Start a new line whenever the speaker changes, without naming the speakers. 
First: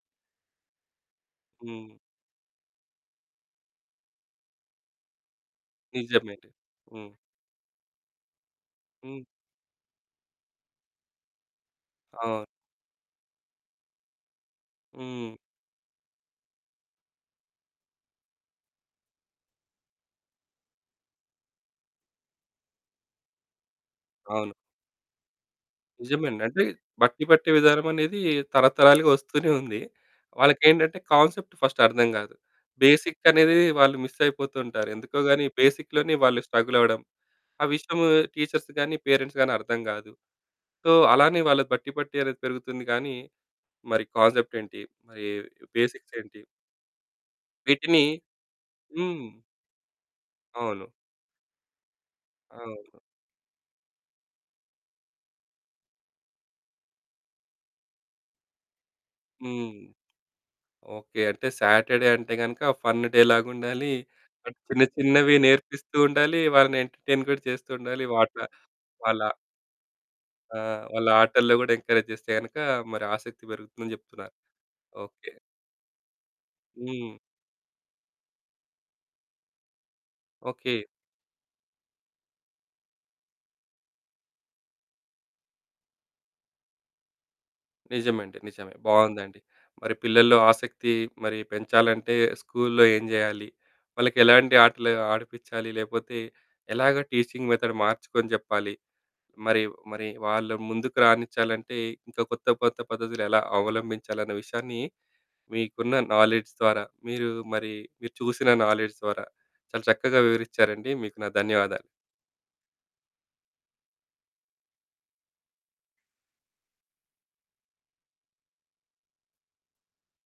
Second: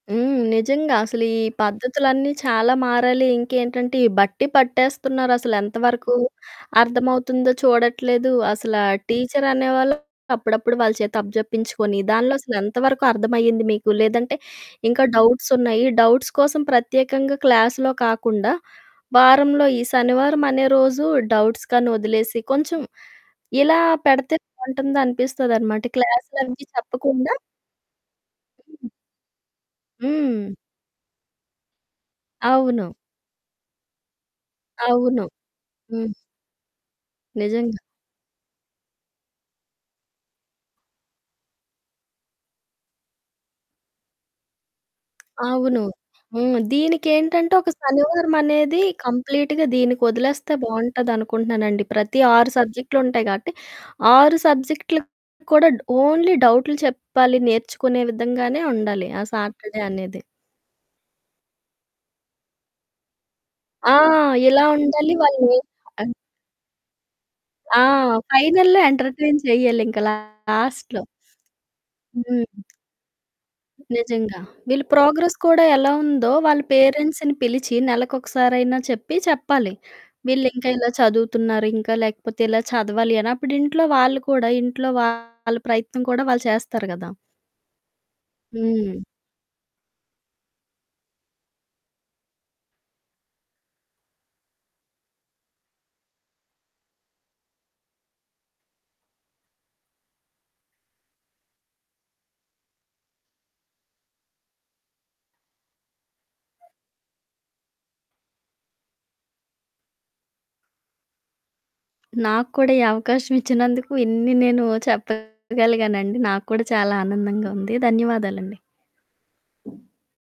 హ్మ్, నిజంగా అసలు ఈ
హ్మ్.
పద్ధతులన్నీ చాలా మారాలి ఇంకేంటంటే, ఈ బట్టి పట్టేస్తున్నారు అసలు ఎంతవరకు
నిజమే. హ్మ్.
అర్థమవుతుందో చూడట్లేదు. అసల
హ్మ్.
టీచరనేవాళ్ళు అప్పుడప్పుడు వాళ్ళ చేతి అప్పజెప్పించుకొని దాంట్లో
అవును.
అసలు ఎంతవరకు అర్థం అయ్యింది మీకు? లేదంటే ఇంకా
హ్మ్.
డౌట్స్ ఉన్నాయి డౌట్స్ కోసం ప్రత్యేకంగా క్లాస్‌లో కాకుండా వారంలో ఈ శనివారం అనే రోజు డౌట్స్ కనీ వదిలేసి, కొంచెం ఇలా పెడితే
అవును.
బావుంటుంది అనిపిస్తది అనమాట.
నిజమే అండి. అంటే
క్లాసులన్నీ
బట్టి
చెప్పకుండా
పట్టే విధానం అనేది
హ్మ్.
తరతరాలుగా వస్తూనే ఉంది.
‍‍ హ్మ్.
వాళ్ళకి ఏంటంటే, కాన్సెప్ట్ ఫస్ట్ అర్థం కాదు.
అవును.
బేసిక్ అనేది వాళ్ళు మిస్ అయిపోతుంటారు. ఎందుకో
అవును.
గాని
హ్మ్.
బేసిక్‍లోనే వాళ్ళు స్ట్రగల్ అవ్వడం. ఆ
నిజంగా.
విషయము టీచర్స్ గాని, పేరెంట్స్ గాని అర్థం కాదు. సో అలానే వాళ్ళ బట్టి పట్టి అనేది పెరుగుతుంది. కానీ మరి కాన్సెప్ట్ ఏంటి? మరి
అవును.
బేసిక్స్ ఏంటి?
హ్మ్. దీనికి ఏంటంటే ఒక
వీటిని
శనివారమనేది
హ్మ్.
కంప్లీట్‌గా దీనికి వదిలేస్తే
అవును.
బావుంటది అనుకుంటున్నానండి. ప్రతి 6
అవును.
సబ్జెక్టులు ఉంటాయి. కాబట్టి 6 సబ్జెక్టులు కూడా ఓన్లీ డౌట్లు చెప్పాలి నేర్చుకునే విధంగానే ఉండాలి ఆ
హ్మ్.
సాటర్డే అనేది.
ఓకే. అంటే సాటర్డే అంటే గనుక ఫన్ డే లాగా ఉండాలి.
ఆ!
అంటే
ఇలా
చిన్న
ఉండాలి
చిన్నవి
వాళ్ళు నే
నేర్పిస్తూ
అంట్
ఉండాలి. వాళ్ళని ఎంటర్టైన్ కూడా చేస్తూ
ఆ!
ఉండాలి. వాట
ఫైనల్‍లో
వాళ్ళ
ఎంటర్టైన్ చేయాలింక
ఆ!
లాస్ట్‌లో.
వాళ్ళ ఆటల్లో కూడా ఎంకరేజ్ చేస్తే గనక
హ్మ్.
మరి ఆసక్తి పెరుగుతుందని చెప్తున్నారు.
నిజంగా. వీళ్ళు
ఓకే.
ప్రోగ్రెస్ కూడా ఎలా ఉందో వాళ్ళ
హ్మ్.
పేరెంట్స్‌ని పిలిచి నెలకు ఒకసారైనా చెప్పి చెప్పాలి. వీళ్ళు ఇంకా
ఓకే.
ఇలా చదువుతున్నారు, ఇంకా లేకపోతే ఇలా చదవాలి అని అప్పుడు ఇంట్లో వాళ్ళు కూడా ఇంట్లో వాళ్ళ ప్రయత్నం కూడా వాళ్ళు చేస్తారు గదా!
నిజమండి నిజమే.
హ్మ్.
బావుందండి. మరి పిల్లల్లో ఆసక్తి మరి పెంచాలంటే స్కూల్లో ఏం జేయాలి? వాళ్ళకెలాంటి ఆటలు ఆడిపించాలి లేకపోతే ఎలాగా టీచింగ్ మెథడ్ మార్చుకొని చెప్పాలి. మరి మరి వాళ్ళ ముందుకు రానిచ్చాలంటే ఇంకా కొత్త కొత్త పద్ధతులు ఎలా అవలంబించాలన్న విషయాన్ని మీకున్న నాలెడ్జ్ ద్వారా మీరు మరి మీరు చూసిన నాలెడ్జ్ ద్వారా చాలా చక్కగా వివరిచారండి. మీకు నా ధన్యవాదాలు.
నాకు కూడా ఈ అవకాశం ఇచ్చినందుకు ఇన్ని నేను చెప్పగలిగానండి. నాకు కూడా చాలా ఆనందంగా ఉంది. ధన్యవాదాలండి.